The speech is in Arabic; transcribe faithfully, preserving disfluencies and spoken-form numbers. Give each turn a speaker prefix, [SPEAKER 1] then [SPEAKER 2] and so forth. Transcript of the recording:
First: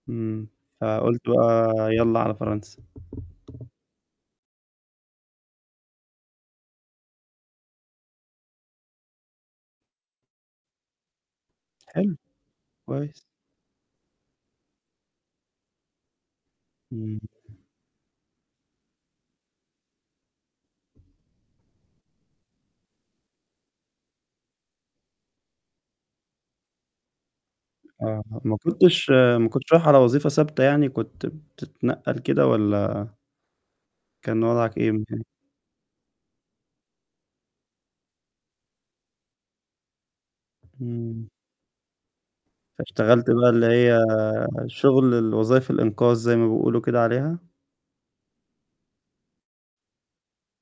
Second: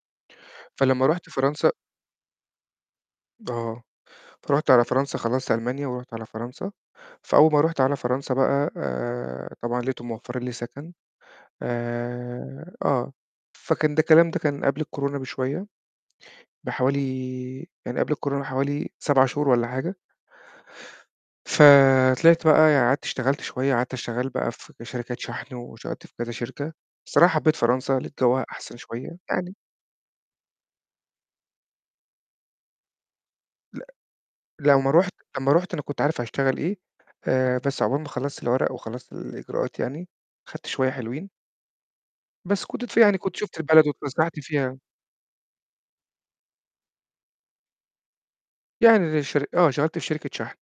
[SPEAKER 1] إمم،
[SPEAKER 2] فلمّا
[SPEAKER 1] فقُلت
[SPEAKER 2] رُحت فرنسا
[SPEAKER 1] بقى يالّا على فرنسا.
[SPEAKER 2] آه، رُحت على فرنسا خلّصت ألمانيا ورُحت على فرنسا، فأول ما رُحت على فرنسا بقى آآ، طبعًا لقيتهم موفّرين لي سكن،
[SPEAKER 1] حلو.
[SPEAKER 2] آآ، آه،
[SPEAKER 1] كويس.
[SPEAKER 2] فكان ده الكلام ده كان قبل الكورونا بشوية بحوالي
[SPEAKER 1] إمم.
[SPEAKER 2] يعني قبل الكورونا حوالي سَبَع شهور والّا حاجة. فطلعت بقى ي قعدت اشتغلت شوية قعدت، اشتغل بقى في ك شركات شحن واشغلت في كذا شركة، الصراحة حبّيت فرنسا لقيت
[SPEAKER 1] آه،
[SPEAKER 2] جوّاها
[SPEAKER 1] ما
[SPEAKER 2] أحسن
[SPEAKER 1] كنتش
[SPEAKER 2] شوية،
[SPEAKER 1] ما
[SPEAKER 2] يعني
[SPEAKER 1] كنتش رايح على وظيفة ثابتة يعني كنت بتتنقّل كده والّا
[SPEAKER 2] لأ،
[SPEAKER 1] كان وضعك
[SPEAKER 2] لو
[SPEAKER 1] إيه؟
[SPEAKER 2] ما رُحت
[SPEAKER 1] [unintelligible]
[SPEAKER 2] لمّا رُحت أنا كنت عارف هاشتغل إيه، آآ، بس عُقبال ما خلّصت الورق وخلّصت الإجراءات يعني خدت شوية
[SPEAKER 1] إمم.
[SPEAKER 2] حلوين. بس كنت [unintelligible] يعني
[SPEAKER 1] فاشتغلت
[SPEAKER 2] كنت
[SPEAKER 1] بقى
[SPEAKER 2] شُفت
[SPEAKER 1] اللي
[SPEAKER 2] البلد
[SPEAKER 1] هي
[SPEAKER 2] واتفسّحت فيها.
[SPEAKER 1] شغل الوظايف الإنقاذ زي ما بيقولوا كده عليها؟
[SPEAKER 2] يعني الشر آه، اشتغلت في شركة شحن.